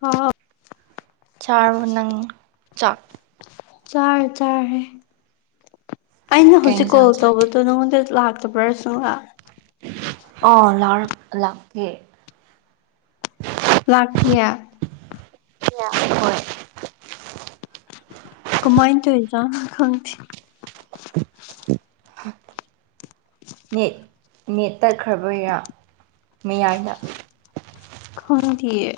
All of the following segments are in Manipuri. ꯍꯥ ꯆꯥꯔꯕꯣ ꯅꯪ ꯆꯥꯛ ꯆꯥꯔꯦ ꯆꯥꯔꯦ ꯑꯩꯅ ꯀꯩ ꯍꯧꯖꯤꯛ ꯀꯣꯜ ꯏꯟꯁꯥꯡ ꯆꯥꯒꯦ ꯇꯧꯕꯗꯣ ꯑꯗꯣ ꯅꯉꯣꯟꯗ ꯂꯥꯛꯇꯕ꯭ꯔꯥ ꯁꯨꯂꯥꯛ ꯑꯣ ꯂꯥꯎ ꯂꯥꯛꯀꯦ ꯂꯥꯛ ꯇꯤꯌꯦ ꯌꯥ ꯍꯣꯏ ꯀꯃꯥꯏ ꯇꯣꯏꯋꯤ ꯖꯥꯠꯅꯣ ꯈꯪꯗꯦ ꯅꯦꯠ ꯅꯦꯠ ꯇꯠꯈ꯭ꯔꯕꯩꯔꯥ ꯃꯌꯥꯏꯗ ꯈꯪꯗꯤꯌꯦ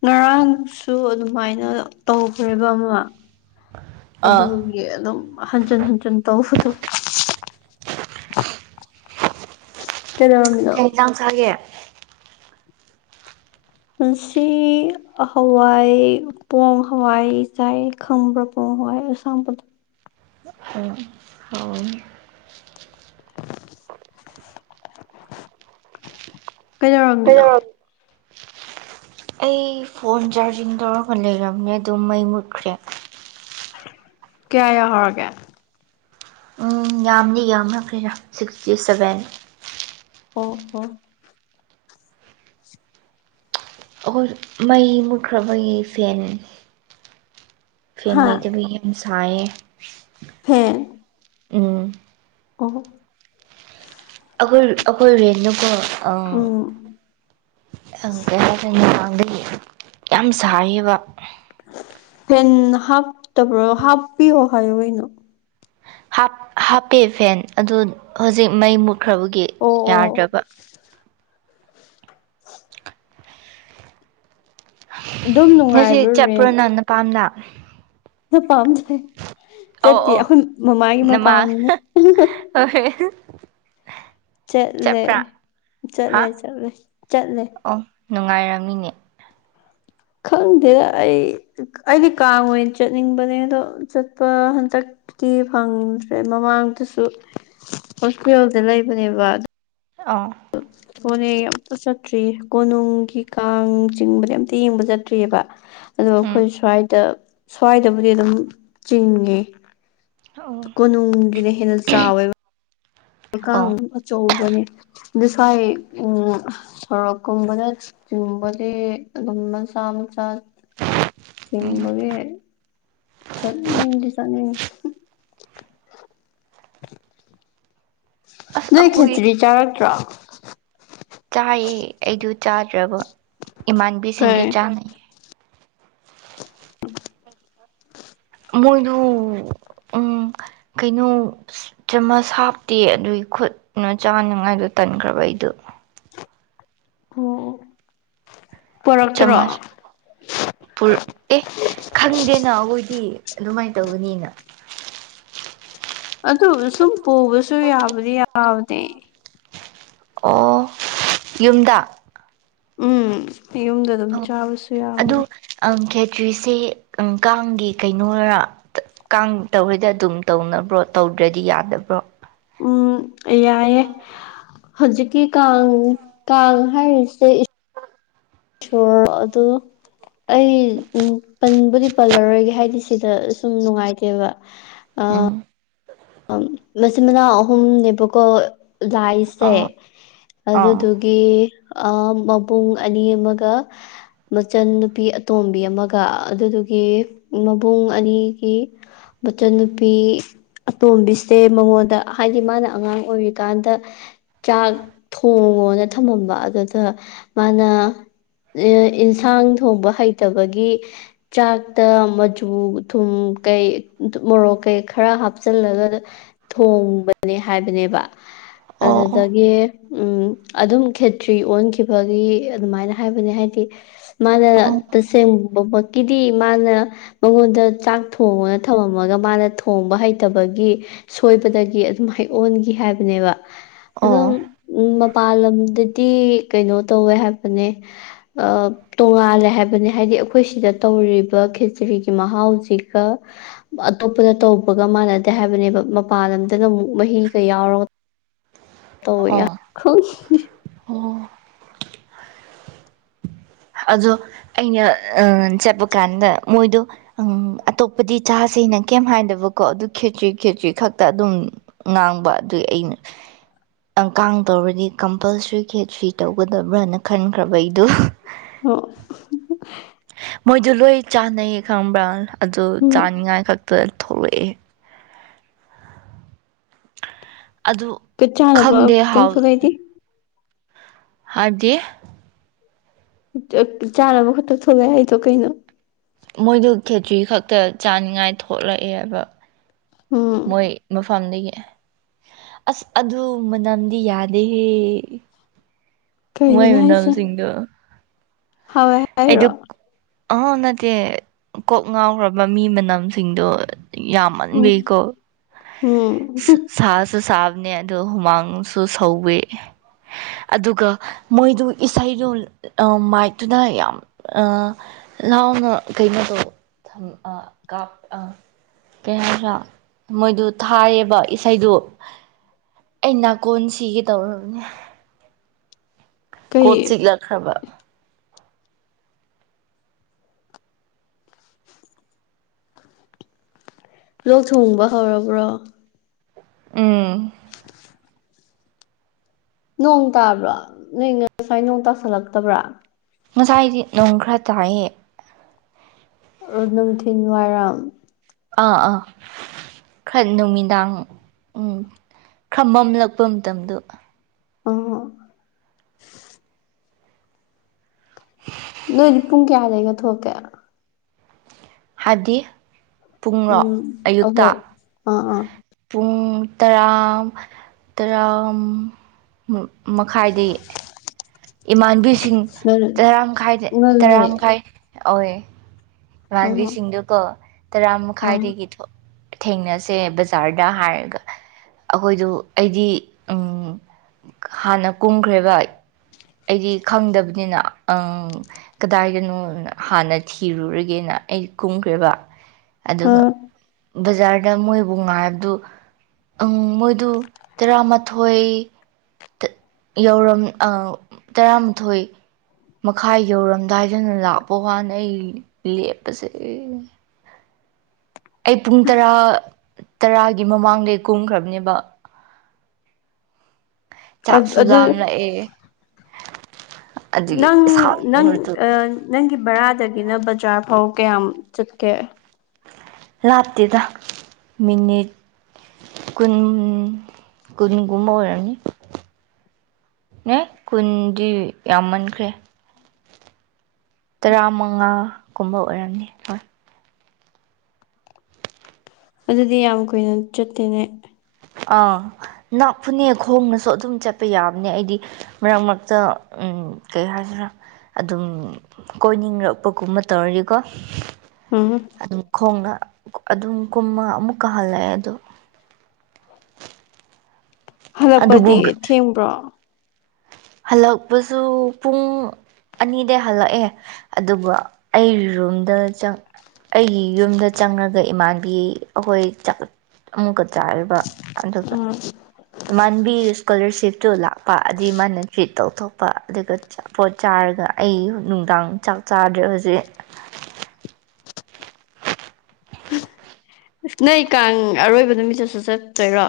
ꯉꯔꯥꯡꯁꯨ ꯑꯗꯨꯃꯥꯏꯅ ꯇꯧꯈ꯭ꯔꯦꯕ ꯑꯃ ꯑꯥ ꯑꯗꯨꯒꯤ ꯑꯗꯨꯝ ꯍꯟꯖꯤꯟ ꯍꯟꯖꯤꯟ ꯇꯧꯕꯗꯣ ꯀꯩꯗꯧꯔꯝꯃꯤ ꯀꯩ ꯌꯦꯟꯁꯥꯡ ꯆꯒꯦ ꯄꯨꯟꯁꯤ ꯍꯋꯥꯏ ꯄꯣꯡ ꯍꯋꯥꯏ ꯆꯥꯏ ꯈꯪꯕ꯭ꯔ ꯄꯣꯡ ꯍꯋꯥꯏ ꯑꯁꯥꯝꯕꯗꯣ ꯑꯣ ꯍꯥꯎꯋꯤ ꯀꯩꯗꯧꯔꯝꯃꯤꯅꯣ ꯀꯩꯗꯧꯔꯝ ꯑꯩ ꯐꯣꯟ ꯆꯥꯔꯖꯤꯡ ꯇꯧꯔꯒ ꯂꯩꯔꯝꯃꯦ ꯑꯗꯨ ꯃꯩ ꯃꯨꯠꯈ꯭ꯔꯦ ꯀꯌꯥ ꯌꯧꯍꯧꯔꯒꯦ ꯎꯝ ꯌꯥꯝꯅꯤ ꯌꯥꯝꯅꯈ꯭ꯔꯦꯔ ꯁꯤꯛꯁꯇꯤ ꯁꯚꯦꯟ ꯑꯣ ꯍꯣ ꯑꯈꯣꯏ ꯃꯩ ꯃꯨꯠꯈ꯭ꯔꯕꯒꯤ ꯐꯦꯟꯅꯦ ꯐꯦꯟ ꯍꯥ ꯂꯩꯇꯕꯒꯤ ꯌꯥꯝ ꯁꯥꯏ ꯌꯦ ꯐꯦꯟ ꯎꯝ ꯑꯣ ꯑꯩꯈꯣꯏ ꯑꯩꯈꯣꯏ ꯔꯦꯟ ꯗꯨ ꯀꯣ ꯑꯝ ꯎꯝ ꯀꯩ ꯍꯥꯏꯇꯥꯔꯦ ꯉꯥꯍꯥꯡꯗꯒꯤ ꯌꯥꯝ ꯁꯥꯏꯌꯦꯕ ꯐꯦꯟ ꯍꯥꯞꯇꯕ꯭ꯔꯣ ꯍꯥꯞꯄꯤꯌꯣ ꯍꯥꯏꯌꯣ ꯀꯩꯅꯣ ꯍꯥꯞ ꯍꯥꯞꯄꯦ ꯐꯦꯟ ꯑꯗꯨ ꯍꯧꯖꯤꯛ ꯃꯩ ꯃꯨꯠꯈ꯭ꯔꯕꯒꯤ ꯑꯣ ꯑꯣ ꯌꯥꯗ꯭ꯔꯕ ꯑꯗꯨꯝ ꯉꯁꯤ ꯅꯨꯡꯉꯥꯏꯕ꯭ꯔꯣ ꯆꯠꯄ꯭ꯔꯣ ꯅꯪ ꯅꯄꯥꯝꯗ ꯅꯄꯥꯝꯗꯥꯌꯦ ꯑꯧ ꯆꯠꯇꯦ ꯑꯧ ꯑꯩꯈꯣꯏ ꯃꯃꯥꯒꯤ ꯃꯄꯥꯝꯅꯦ ꯑꯣ ꯍꯣꯏ ꯆꯠꯂꯦ ꯆꯠꯄ꯭ꯔꯥ ꯍꯥ ꯆꯠꯂꯦ ꯆꯠꯂꯦ ꯆꯠꯂꯦ ꯑꯣ ꯅꯨꯡꯉꯥꯏꯔꯝꯃꯤꯅꯦ ꯈꯪꯗꯦꯗ ꯑꯩ ꯑꯩꯗꯤ ꯀꯥꯡ ꯑꯣꯏꯅ ꯆꯠꯅꯤꯡꯕꯅꯦ ꯑꯗꯣ ꯆꯠꯄ ꯍꯟꯇꯛ ꯇꯤ ꯐꯪꯗ꯭ꯔꯦ ꯃꯃꯥꯡꯗꯁꯨ ꯍꯣꯁꯇꯦꯜꯗ ꯂꯩꯕꯅꯦꯕ ꯑꯗꯨ ꯑꯥ ꯄꯣꯔꯦ ꯑꯝꯇ ꯆꯠꯇ꯭ꯔꯤꯌꯦ ꯀꯣꯅꯨꯡꯒꯤ ꯀꯥꯡ ꯆꯤꯡꯕꯗꯤ ꯑꯝꯇ ꯌꯦꯡꯕ ꯆꯠꯇ꯭ꯔꯤꯕ ꯑꯗꯣ ꯎꯝ ꯑꯩꯈꯣꯏ ꯁ꯭ꯋꯥꯏꯗ ꯁ꯭ꯋꯥꯏꯗꯕꯨꯗꯤ ꯑꯗꯨꯝ ꯆꯤꯡꯉꯦ ꯑꯣ ꯀꯣꯅꯨꯡꯒꯤꯅ ꯍꯦꯟꯅ ꯆꯥꯎꯋꯦꯕ ꯑꯣ ꯀꯥꯡ ꯑꯆꯧꯕꯅꯦ ꯑꯗꯨ ꯁ꯭ꯋꯥꯏ ꯎꯝ ꯁꯣꯔꯣꯛ ꯀꯨꯝꯕꯗ ꯆꯤꯝꯕꯗꯤ ꯑꯗꯨꯝ ꯃꯆꯥ ꯃꯆꯥꯅꯦ ꯎꯝ ꯆꯤꯡꯕꯒꯤ ꯆꯠꯅꯤꯡꯗꯤ ꯆꯠꯅꯤꯡꯉꯤ ꯑꯁ ꯅꯣꯏ ꯑꯩꯈꯣꯏ ꯈꯦꯆ꯭ꯔꯤ ꯆꯥꯔꯛꯇ꯭ꯔꯣ ꯆꯥꯏꯌꯦ ꯑꯩꯗꯨ ꯆꯥꯗ꯭ꯔꯕ ꯀꯩ ꯏꯃꯥꯟꯕꯤꯁꯤꯡꯒꯤ ꯆꯥꯅꯩꯌꯦ ꯃꯣꯏꯗꯨ ꯎꯝ ꯀꯩꯅꯣ ꯆꯃꯁ ꯍꯥꯞꯇꯦ ꯑꯗꯨꯒꯤ ꯈꯨꯠꯅ ꯆꯥꯅꯉꯥꯏꯗꯣ ꯇꯟꯈ꯭ꯔꯕ ꯑꯩꯗꯣ ꯑꯣ ꯑꯣ ꯆꯃꯁ ꯄꯨꯔ ꯑꯦ ꯈꯪꯗꯦꯅ ꯑꯩꯈꯣꯏꯗꯤ ꯑꯗꯨꯃꯥꯏꯅ ꯇꯧꯒꯅꯤꯅ ꯑꯗꯨꯒ ꯁꯨꯝ ꯄꯨꯕꯁꯨ ꯌꯥꯕꯗꯤ ꯌꯥꯕꯅꯦ ꯑꯣ ꯌꯨꯝꯗꯥ ꯎꯝ ꯌꯨꯝꯗꯥ ꯑꯗꯨꯝ ꯆꯥꯕꯁꯨ ꯌꯥꯕꯅꯤ ꯑꯪ ꯈꯦꯇ꯭ꯔꯤꯁꯦ ꯑꯪ ꯀꯥꯡꯒꯤ ꯀꯩꯅꯣꯔ ꯇ ꯀꯥꯡ ꯇꯧꯔꯗꯤ ꯑꯗꯨꯝ ꯇꯧꯅꯕ꯭ꯔꯣ ꯇꯧꯗ꯭ꯔꯗꯤ ꯌꯥꯗꯕ꯭ꯔꯣ ꯎꯝ ꯌꯥꯏꯌꯦ ꯍꯧꯖꯤꯛꯀꯤ ꯀꯥꯡ ꯀꯥꯡ ꯍꯥꯏꯔꯤꯁꯦ ꯁꯣꯔ ꯑꯗꯨ ꯑꯩ ꯎꯝ ꯄꯟꯕꯨꯗꯤ ꯄꯜꯂꯔꯣꯏꯒꯦ ꯍꯥꯏꯗꯤ ꯁꯤꯗ ꯁꯨꯝ ꯅꯨꯡꯉꯥꯏꯇꯦꯕ ꯑꯥ ꯎꯝ ꯃꯆꯤꯟ ꯃꯅꯥꯎ ꯑꯍꯨꯝꯅꯦꯕꯀꯣ ꯂꯥꯏꯁꯦ ꯑꯣ ꯑꯣ ꯑꯗꯨꯗꯨ ꯒꯤ ꯑꯥ ꯃꯕꯨꯡ ꯑꯅꯤ ꯑꯃꯒ ꯃꯆꯟ ꯅꯨꯄꯤ ꯑꯇꯣꯝꯕꯤ ꯑꯃꯒ ꯑꯗꯨꯗꯨꯒꯤ ꯃꯕꯨꯡ ꯑꯅꯤꯒꯤ ꯃꯆꯟꯅꯨꯄꯤ ꯇꯣꯝꯕꯤꯁꯦ ꯃꯉꯣꯟꯗ ꯍꯥꯏꯗꯤ ꯃꯥꯅ ꯑꯉꯥꯡ ꯑꯣꯏꯔꯤꯀꯥꯟꯗ ꯆꯥꯛ ꯊꯣꯡꯉꯣꯅ ꯊꯝꯃꯝꯕ ꯑꯗꯨꯗ ꯃꯥꯅ ꯏꯟꯁꯥꯡ ꯊꯣꯡꯕ ꯍꯩꯇꯕꯒꯤ ꯆꯥꯛꯇ ꯃꯆꯨ ꯊꯨꯝ ꯀꯩ ꯃꯣꯔꯣꯛ ꯀꯩ ꯈꯔ ꯍꯥꯞ ꯆꯜꯂꯒ ꯊꯣꯡꯕꯅꯦ ꯍꯥꯏꯕꯅꯦꯕ ꯑꯣ ꯑꯗꯨꯗꯒꯤ ꯎꯝ ꯑꯗꯨꯝ ꯈꯦꯇ꯭ꯔꯤ ꯑꯣꯟꯈꯤꯕꯒꯤ ꯑꯗꯨꯃꯥꯏꯅ ꯍꯥꯏꯕꯅꯦ ꯍꯥꯏꯗꯤ ꯃꯥꯅ ꯑꯣ ꯇꯁꯦꯡꯕꯃꯛ ꯀꯤꯗꯤ ꯃꯥꯅ ꯃꯉꯣꯟꯗ ꯆꯥꯛ ꯊꯣꯡꯉꯣꯅ ꯊꯝꯃꯝꯃꯒ ꯃꯥꯅ ꯊꯣꯡꯕ ꯍꯩ ꯇꯕꯒꯤ ꯁꯣꯏꯕꯗꯒꯤ ꯑꯗꯨꯝ ꯍꯩ ꯑꯣꯟꯒꯤ ꯍꯥꯏꯕꯅꯦꯕ ꯑꯗꯨꯝ ꯑꯣ ꯎꯝ ꯃꯄꯥꯟ ꯂꯝꯗꯗꯤ ꯀꯩꯅꯣ ꯇꯧꯋꯦ ꯍꯥꯏꯕꯅꯦ ꯑꯞ ꯇꯣꯉꯥꯜꯂꯦ ꯍꯥꯏꯕꯅꯤ ꯍꯥꯏꯗꯤ ꯑꯩꯈꯣꯏ ꯁꯤꯗ ꯇꯧꯔꯤꯕ ꯈꯦꯆ꯭ꯔꯤꯒꯤ ꯃꯍꯥꯎꯁꯤꯒ ꯑꯇꯣꯞꯄꯗ ꯇꯧꯕꯒ ꯃꯥꯟꯅꯗꯦ ꯍꯥꯏꯕꯅꯦꯕ ꯃꯄꯥꯟ ꯂꯝꯗꯅ ꯑꯃꯨꯛ ꯃꯍꯤꯒ ꯌꯥꯎꯔꯒ ꯇꯧꯋꯦ ꯌꯥ ꯑꯣ ꯈꯪꯗꯦ ꯑꯣ ꯑꯗꯣ ꯑꯩꯅ ꯑꯥ ꯆꯠꯄ ꯀꯥꯟꯗ ꯃꯣꯏꯗꯣ ꯑꯪ ꯑꯇꯣꯞꯄꯗꯤ ꯆꯥꯁꯤꯅ ꯀꯩꯝ ꯍꯥꯏꯗꯕꯀꯣ ꯑꯗꯨ ꯈꯦꯆ꯭ꯔꯤ ꯈꯦꯆ꯭ꯔꯤ ꯈꯛꯇ ꯑꯗꯨꯝ ꯉꯥꯡꯕ ꯑꯗꯨꯏ ꯑꯩꯅ ꯑꯪꯀꯥꯡ ꯇꯧꯔꯗꯤ ꯀꯝꯄꯜꯁꯔꯤ ꯈꯦꯆ꯭ꯔꯤ ꯇꯧꯒꯗꯕ꯭ꯔꯅ ꯈꯟꯈ꯭ꯔꯕ ꯑꯩꯗꯨ ꯑꯣ ꯃꯣꯏꯗꯣ ꯂꯣꯏ ꯆꯥꯅꯩꯌꯦ ꯈꯪꯕ꯭ꯔꯥ ꯑꯗꯨ ꯎꯝ ꯆꯥꯅꯤꯡꯉꯥꯏ ꯈꯛꯇ ꯊꯣꯛꯂꯛꯑꯦ ꯑꯗꯨ ꯀ ꯆꯥꯟꯅꯕ ꯈꯪꯗꯦ ꯈꯇꯪ ꯍꯥꯎ ꯊꯣꯛꯂꯛꯑꯦꯗꯤ ꯍꯥꯏꯞꯗꯤ ꯆꯥꯅꯕ ꯈꯛꯇ ꯊꯣꯛꯂꯛꯑꯦ ꯍꯥꯏꯗꯣ ꯀꯩꯅꯣ ꯃꯣꯏꯗ ꯈꯦꯇ꯭ꯔꯤ ꯈꯛꯇ ꯆꯥꯅꯤꯡꯉꯥꯏ ꯊꯣꯛꯂꯛꯑꯦꯕ ꯎꯝ ꯃꯣꯏ ꯃꯐꯝꯗꯒꯤ ꯑꯁ ꯑꯗꯨ ꯃꯅꯝꯗꯤ ꯌꯥꯗꯦꯍꯦ ꯃꯣꯏ ꯀꯩꯕꯨꯅꯥ ꯏꯁꯣ ꯃꯅꯝꯁꯤꯡꯗꯣ ꯍꯥꯎꯑꯦ ꯑꯩꯗ ꯑꯥꯎ ꯅꯠꯇꯦ ꯀꯣꯛ ꯉꯥꯎꯈ꯭ꯔꯕ ꯃꯤ ꯃꯅꯝꯁꯤꯡꯗꯣ ꯌꯥꯃ ꯎꯝ ꯃꯟꯕꯤ ꯀꯣ ꯎꯝ ꯁꯥ ꯁꯥꯐ ꯍꯥꯞꯅꯦ ꯑꯗꯣ ꯍꯨꯃꯥꯡꯁꯨ ꯁꯧꯋꯤ ꯑꯗꯨꯒ ꯃꯣꯏꯗꯨ ꯏꯁꯩꯗꯨ ꯃꯥꯏꯠꯇꯨꯅ ꯌꯥꯝ ꯑ ꯂꯥꯎꯅ ꯀꯩꯅꯣꯗꯣ ꯑ ꯀꯥꯞ ꯑ ꯀꯩ ꯍꯥꯏꯔ꯭ꯔꯥ ꯃꯣꯏꯗꯨ ꯊꯥꯏꯌꯦꯕ ꯏꯁꯩꯗꯨ ꯑꯩ ꯅꯥꯀꯣꯟ ꯁꯤꯒꯦ ꯇꯧꯔꯕꯅꯦ ꯀꯩ ꯀꯣꯠ ꯆꯤꯛꯂꯛꯈ꯭ꯔꯕ ꯂꯣꯛ ꯊꯨꯡꯕ ꯍꯧꯔꯕ꯭ꯔꯣ ꯎꯝ ꯅꯣꯡ ꯇꯥꯕ꯭ꯔꯣ ꯅꯪ ꯉꯁꯥꯏ ꯅꯣꯡ ꯇꯥꯁꯜꯂꯛꯇꯕ꯭ꯔꯥ ꯉꯁꯥꯏꯗꯤ ꯅꯣꯡ ꯈꯔ ꯇꯥꯏꯌꯦ ꯅꯨꯡꯊꯤꯤꯟ ꯋꯥꯏꯔꯝ ꯑꯥ ꯑꯥ ꯈꯔ ꯅꯨꯃꯤꯗꯥꯡ ꯎꯝ ꯈꯔ ꯃꯝꯂꯛꯄ ꯃꯇꯝꯗꯣ [unintelligible] ꯅꯣꯏ ꯍꯧꯗꯤ ꯄꯨꯡ ꯀꯌꯥꯗꯩꯒ ꯊꯣꯛꯀꯦ ꯍꯥꯏꯗꯤ ꯄꯨꯡꯔꯣ ꯎꯝ ꯑꯌꯨꯛꯇ ꯑꯩꯈꯣꯏ ꯑꯥ ꯑꯥ ꯄꯨꯡ ꯇꯔꯥ ꯇꯔꯥ ꯃꯈꯥꯏꯗꯒꯤ ꯏꯃꯥꯟꯕꯤꯁꯤꯡ ꯇꯔꯥꯃꯥꯏꯗ ꯇꯔꯥ ꯉꯜꯂꯦ ꯃꯈꯥꯏ ꯑꯣꯏ ꯑꯥ ꯏꯃꯥꯟꯕꯤꯁꯤꯡꯗꯨ ꯀꯣ ꯇꯔꯥ ꯑꯥ ꯃꯈꯥꯏꯗꯒꯤ ꯊꯣꯛ ꯊꯦꯡꯅꯁꯦ ꯕꯖꯥꯔꯗ ꯍꯥꯏꯔꯒ ꯑꯩꯈꯣꯏꯗꯨ ꯑꯩꯗꯤ ꯍꯥꯟꯅ ꯀꯨꯝꯈ꯭ꯔꯦ ꯑꯩꯗꯤ ꯈꯪꯗꯕꯅꯤꯅ ꯑ ꯀꯗꯥꯏꯗꯅꯣ ꯍꯥꯟꯅ ꯊꯤꯔꯨꯔꯒꯦ ꯒꯦꯅ ꯑꯩ ꯀꯨꯝꯈ꯭ꯔꯦꯕ ꯑꯗꯨꯒ ꯑꯥ ꯕꯖꯥꯔꯗ ꯃꯣꯏꯕꯨ ꯉꯥꯏꯕꯗꯨꯪ ꯃꯣꯏꯗꯨ ꯇꯔꯥꯃꯥꯊꯣꯏ ꯌꯧꯔꯝ ꯇꯔꯥꯃꯥꯊꯣꯏ ꯃꯈꯥꯏ ꯌꯧꯔꯝꯗꯥꯏꯗꯅ ꯂꯥꯛꯄ ꯀꯥꯟꯗ ꯑꯩ ꯂꯦꯞꯄꯁꯦ ꯑꯩ ꯄꯨꯡ ꯇꯔꯥ ꯇꯔꯥꯒꯤ ꯃꯃꯥꯡꯗꯩ ꯀꯨꯝꯈ꯭ꯔꯕꯅꯦꯕ ꯆꯥꯞꯁꯨ ꯑꯗꯨ ꯂꯝꯂꯛꯌꯦ ꯅꯪ-ꯅꯪ ꯁꯥꯎꯅꯤꯡꯕꯗꯨ ꯅꯪꯒꯤ ꯕꯔꯥꯗꯒꯤꯅ ꯕꯖꯥꯔ ꯐꯥꯎ ꯀꯌꯥꯝ ꯆꯠꯀꯦ ꯂꯥꯞꯇꯦꯗ ꯃꯤꯅꯤꯠ ꯀꯨꯟ ꯀꯨꯟꯒꯨꯝꯕ ꯑꯣꯏꯔꯃꯅꯤ ꯌꯤ ꯀꯨꯟꯗꯤ ꯌꯥꯝꯃꯟꯈ꯭ꯔꯦ ꯇꯔꯥꯃꯉꯥ ꯒꯨꯝꯕ ꯑꯣꯏꯔꯝꯅꯤ ꯍꯣꯏ ꯑꯗꯨꯗꯤ ꯌꯥꯝ ꯀꯨꯏꯅ ꯆꯠꯇꯦꯅꯦ ꯑꯥ ꯅꯥꯄꯄꯅꯦ ꯈꯣꯡꯅꯁꯨ ꯑꯗꯨꯝ ꯆꯠꯄ ꯌꯥꯕꯅꯦ ꯑꯩꯗꯤ ꯃꯔꯛ ꯃꯔꯛꯇ ꯀꯩ ꯍꯥꯏꯁꯤꯔꯥ ꯑꯗꯨꯝ ꯀꯣꯏꯅꯤꯡꯂꯛꯄꯒꯨꯝꯕ ꯇꯧꯔꯗꯤꯀꯣ ꯎꯝ ꯈꯣꯡꯅ ꯑꯗꯨꯝ ꯀꯨꯝꯃ ꯑꯃꯨꯛ ꯀꯥ ꯍꯜꯂꯛꯑꯦ ꯑꯗꯣ ꯑꯗꯨꯕꯨ ꯍꯜꯂꯛꯄꯗꯤ ꯊꯦꯡꯕ꯭ꯔꯣ ꯍꯜꯂꯛꯄꯁꯨ ꯄꯨꯡ ꯑꯅꯤꯗꯩ ꯍꯜꯂꯛꯑꯦ ꯑꯗꯨꯕꯨ ꯑꯩ ꯔꯨꯝꯗ ꯆꯤꯡ ꯑꯩꯒꯤ ꯌꯨꯝꯗ ꯆꯪꯔꯒ ꯏꯃꯥꯟꯕꯤ ꯍꯣꯏꯖꯛ ꯑꯃꯨꯛꯀ ꯆꯥꯔꯤꯕ ꯑꯗꯨꯒ ꯑꯥ ꯏꯃꯥꯟꯕꯤ ꯏꯁꯀ꯭ꯋꯂꯔꯁꯤꯞꯇꯨ ꯂꯥꯛꯄ ꯑꯗꯨꯏ ꯃꯥꯅ ꯇ꯭ꯔꯤꯠ ꯇꯧꯊꯣꯛꯄ ꯑꯗꯨꯒꯠ ꯑꯆꯥꯄꯣꯠ ꯆꯥꯔꯒ ꯑꯩ ꯅꯨꯡꯗꯥꯡ ꯆꯥꯛ ꯆꯥꯗ꯭ꯔꯦ ꯍꯣꯖꯤꯛ ꯅꯣꯏ ꯀꯥꯡ ꯑꯔꯣꯏꯕ ꯅꯨꯃꯤꯠꯇꯁꯨ ꯆꯠꯇꯣꯏꯔꯣ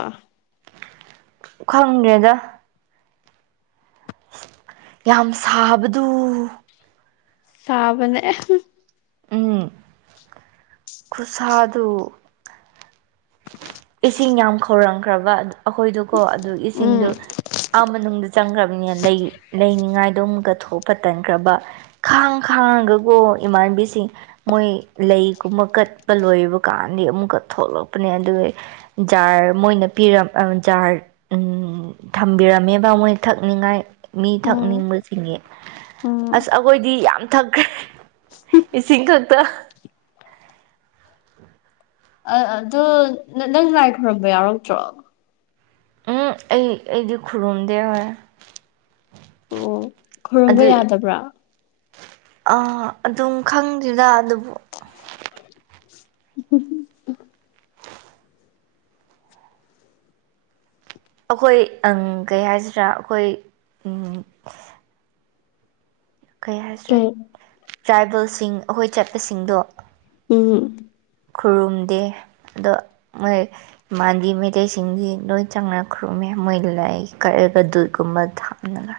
ꯈꯪꯗꯦꯗ ꯌꯥꯝ ꯁꯥꯕꯗꯨ ꯁꯥꯟꯅꯕ ꯑꯦꯍ ꯎꯝ ꯈꯨꯁꯥꯗꯨ ꯏꯁꯤꯡ ꯌꯥꯝ ꯈꯧꯔꯥꯡꯈ꯭ꯔꯕ ꯑꯗ ꯑꯩꯈꯣꯏꯗꯣꯀꯣ ꯑꯗꯨ ꯏꯁꯤꯡꯗꯨ ꯎꯝ ꯑꯥ ꯃꯅꯨꯡꯗ ꯆꯪꯈ꯭ꯔꯕꯅꯤꯅ ꯂꯩ ꯂꯩꯅꯤꯡꯉꯥꯏꯗꯣ ꯑꯃꯨꯛꯀ ꯊꯣꯛꯄ ꯇꯟꯈ꯭ꯔꯕ ꯈꯥꯡ ꯈꯥꯡꯉꯒꯒꯣ ꯏꯃꯥꯟꯅꯕꯤꯁꯤꯡ ꯃꯣꯏ ꯂꯩꯒꯨꯝꯕ ꯀꯠꯄ ꯂꯣꯏꯕ ꯀꯥꯟꯗꯤ ꯑꯃꯨꯛꯀ ꯊꯣꯛꯂꯛꯄꯅꯦ ꯑꯗꯨꯑꯩ ꯖꯥꯔ ꯃꯣꯏꯅ ꯄꯤꯔꯞ ꯑ ꯖꯥꯔ ꯎꯝ ꯊꯝꯕꯤꯔꯝꯃꯦꯕ ꯃꯣꯏ ꯊꯛꯅꯤꯡꯉꯥꯏ ꯃꯤ ꯎꯝ ꯊꯛꯅꯤꯡꯕꯁꯤꯡꯉꯦ ꯎꯝ ꯑꯁ ꯑꯒꯣꯏꯗꯤ ꯌꯥꯝ ꯊꯛꯈꯦ ꯏꯁꯤꯡ ꯈꯛꯇ ꯑ ꯑꯗꯨꯠ ꯅ ꯅꯪ ꯂꯥꯏ ꯈꯨꯔꯨꯝꯕ ꯌꯥꯎꯔꯛꯇ꯭ꯔꯣ ꯎꯝ ꯑꯩ ꯑꯩꯗꯤ ꯈꯨꯔꯨꯝꯗꯦ ꯍꯣꯏꯌꯦ ꯑꯣ ꯈꯨꯔꯝꯕ ꯌꯥꯗꯕ꯭ꯔꯥ ꯑꯥ ꯑꯗꯨꯝ ꯈꯪꯗ꯭ꯔꯤꯗ ꯑꯗꯨꯕꯨ ꯍꯝꯍꯝꯍꯝ ꯑꯈꯣꯏ ꯑꯪ ꯀꯩ ꯍꯥꯏꯁꯤꯔꯥ ꯑꯈꯣꯏ ꯎꯝ ꯀꯩ ꯍꯥꯏꯁꯤꯔꯠ ꯇ꯭ꯔꯥꯏꯕꯜꯁꯤꯡ ꯑꯈꯣꯏ ꯆꯠꯄꯁꯤꯡꯗꯣ ꯎꯝ ꯈꯨꯔꯨꯝꯗꯦ ꯑꯗꯣ ꯃꯣꯏ ꯃꯥꯥꯟꯗꯤ ꯃꯩꯇꯩꯁꯤꯡꯅꯤ ꯂꯣꯏ ꯆꯪꯅꯈ꯭ꯔꯨꯝꯃꯦ ꯃꯣꯏ ꯂꯩꯥꯏ ꯀꯛꯑꯦꯒ ꯗꯨꯠꯀꯨꯝꯕ ꯊꯞꯂꯒ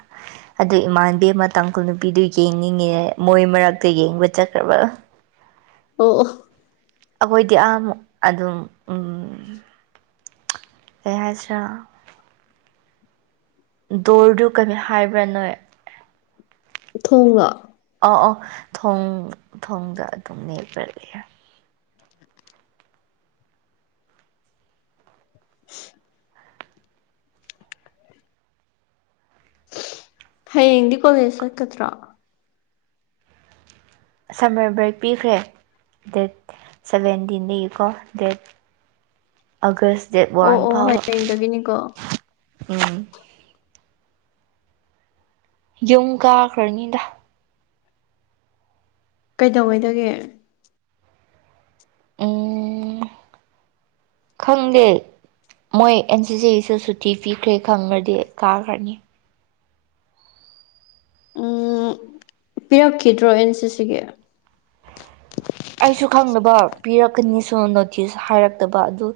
ꯑꯗꯨ ꯏꯃꯥꯟꯕꯤ ꯑꯃ ꯇꯥꯡꯈꯨꯜ ꯅꯨꯄꯤꯗꯨ ꯌꯦꯡꯅꯤꯡꯉꯤ ꯌꯩ ꯃꯣꯏ ꯃꯔꯛꯇ ꯌꯦꯡꯕ ꯆꯠꯈ꯭ꯔꯕ ꯑꯣ ꯑꯣ ꯑꯈꯣꯏꯗꯤ ꯑꯥꯃꯨꯛ ꯑꯗꯨꯝ ꯑꯝ ꯀꯩ ꯍꯥꯏꯁꯤꯔꯥ ꯗꯣꯔꯗꯨ ꯀꯂ ꯍꯥꯏꯕ꯭ꯔꯥ ꯅꯣꯏ ꯊꯨꯡꯂꯣ ꯑꯥꯎ ꯑꯥꯎ ꯊꯣꯡ ꯊꯣꯡꯗ ꯑꯗꯨꯝ ꯃꯦꯠꯄ꯭ꯔꯥ ꯂꯩꯌ [inaudible] ꯍꯌꯦꯡꯗꯤ ꯀꯣꯂꯦꯁ ꯆꯠꯀꯗ꯭ꯔꯣ ꯁꯝꯃꯔ ꯕ꯭ꯔꯦꯛ ꯄꯤꯈ꯭ꯔꯦ ꯗꯦꯠ ꯁꯕꯦꯟꯗꯤꯟꯗꯒꯤꯀꯣ ꯗꯦꯠ ꯑꯥꯒꯁ ꯗꯦꯠ ꯑꯣ ꯋꯥꯟ ꯑꯣ ꯐꯥꯎꯕ ꯍꯌꯦꯡꯗꯒꯤꯅꯤꯀꯣ ꯎꯝ ꯌꯨꯝ ꯀꯥꯈ꯭ꯔꯅꯤꯗ ꯀꯩꯗꯧꯉꯩꯗꯒꯦ ꯎꯝ ꯈꯪꯗꯦ ꯃꯣꯏ ꯑꯦꯟ ꯁꯤꯁꯤ ꯁꯨ ꯁꯨꯠ ꯇꯤ ꯐꯤꯈ꯭ꯔꯦ ꯈꯪꯔꯗꯤ ꯀꯥꯈ꯭ꯔꯅꯤ ꯎꯝ ꯄꯤꯔꯛꯈꯤꯗ꯭ꯔꯣ ꯑꯦꯟ ꯁꯤ ꯁꯤꯒꯦ ꯑꯩꯁꯨ ꯈꯪꯗꯕ ꯄꯤꯔꯛꯀꯅꯤꯁꯨ ꯅꯣꯇꯤꯁ ꯍꯥꯏꯔꯛꯇꯕ ꯑꯗꯨ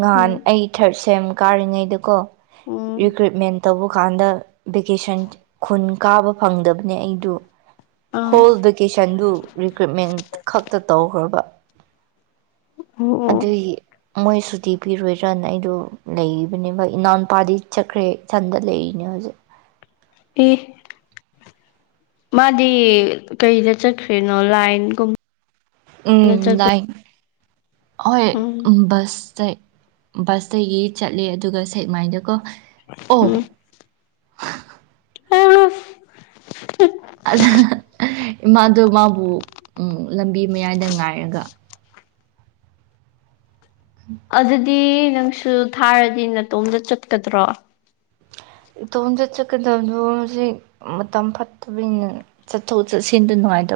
ꯉꯍꯥꯟ ꯎꯝ ꯑꯩ ꯊ꯭ꯔꯥꯠ ꯁꯦꯝ ꯀꯥꯔꯤꯉꯩꯗꯀꯣ ꯎꯝ ꯔꯤꯀ꯭ꯔꯨꯏꯠꯃꯦꯟ ꯇꯧꯕ ꯀꯥꯟꯗ ꯚꯦꯀꯦꯁꯟ ꯈꯨꯟ ꯀꯥꯕ ꯐꯪꯗꯕꯅꯦ ꯑꯩꯗꯨ ꯑꯥ ꯍꯣꯜ ꯚꯦꯀꯦꯁꯟꯗꯨ ꯔꯤꯀ꯭ꯔꯨꯠꯃꯦꯟ ꯈꯛꯇ ꯇꯧꯈ꯭ꯔꯕ ꯑꯣ ꯑꯣ ꯑꯗꯨꯏ ꯃꯣꯏ ꯁꯨꯇꯤ ꯄꯤꯔꯣꯏꯗ꯭ꯔꯥꯅ ꯑꯩꯗꯣ ꯂꯩꯕꯅꯦꯃꯛ ꯏꯅꯥꯎꯟꯄꯥꯗꯤ ꯆꯛꯈ꯭ꯔꯦ ꯁꯟꯗ ꯂꯩꯔꯤꯅꯦ ꯍꯣꯖꯤꯛ ꯏ ꯃꯥꯗꯤ ꯀꯩꯗ ꯆꯠꯈ꯭ꯔꯤꯅꯣ ꯂꯥꯏꯟꯒꯨꯝ ꯎꯝ ꯂꯥꯏꯡ ꯍꯣꯏ ꯎꯝ ꯎꯝꯕꯁ ꯕꯁꯇꯒꯤ ꯆꯠꯂꯦ ꯑꯗꯨꯒ ꯁꯦꯛꯃꯥꯏꯗꯀꯣ ꯑꯣ ꯎꯝ [unintelligible] ꯏꯃꯥꯗꯣ ꯃꯥꯕꯨ ꯂꯝꯕꯤ ꯃꯌꯥꯏꯗ ꯉꯥꯏꯔꯒ ꯑꯗꯨꯗꯤ ꯅꯪꯁꯨ ꯊꯥꯔꯗꯤ ꯅꯇꯣꯝꯗ ꯆꯠꯀꯗ꯭ꯔꯣ ꯏꯇꯣꯝꯇꯠ ꯆꯠꯀꯗꯕꯗꯣ ꯍꯧꯖꯤꯛ ꯃꯇꯝ ꯐꯠꯇꯕꯅꯤꯅ ꯆꯠꯊꯣꯛ ꯆꯠꯁꯤꯟꯗ ꯅꯨꯡꯉꯥꯏꯇꯕ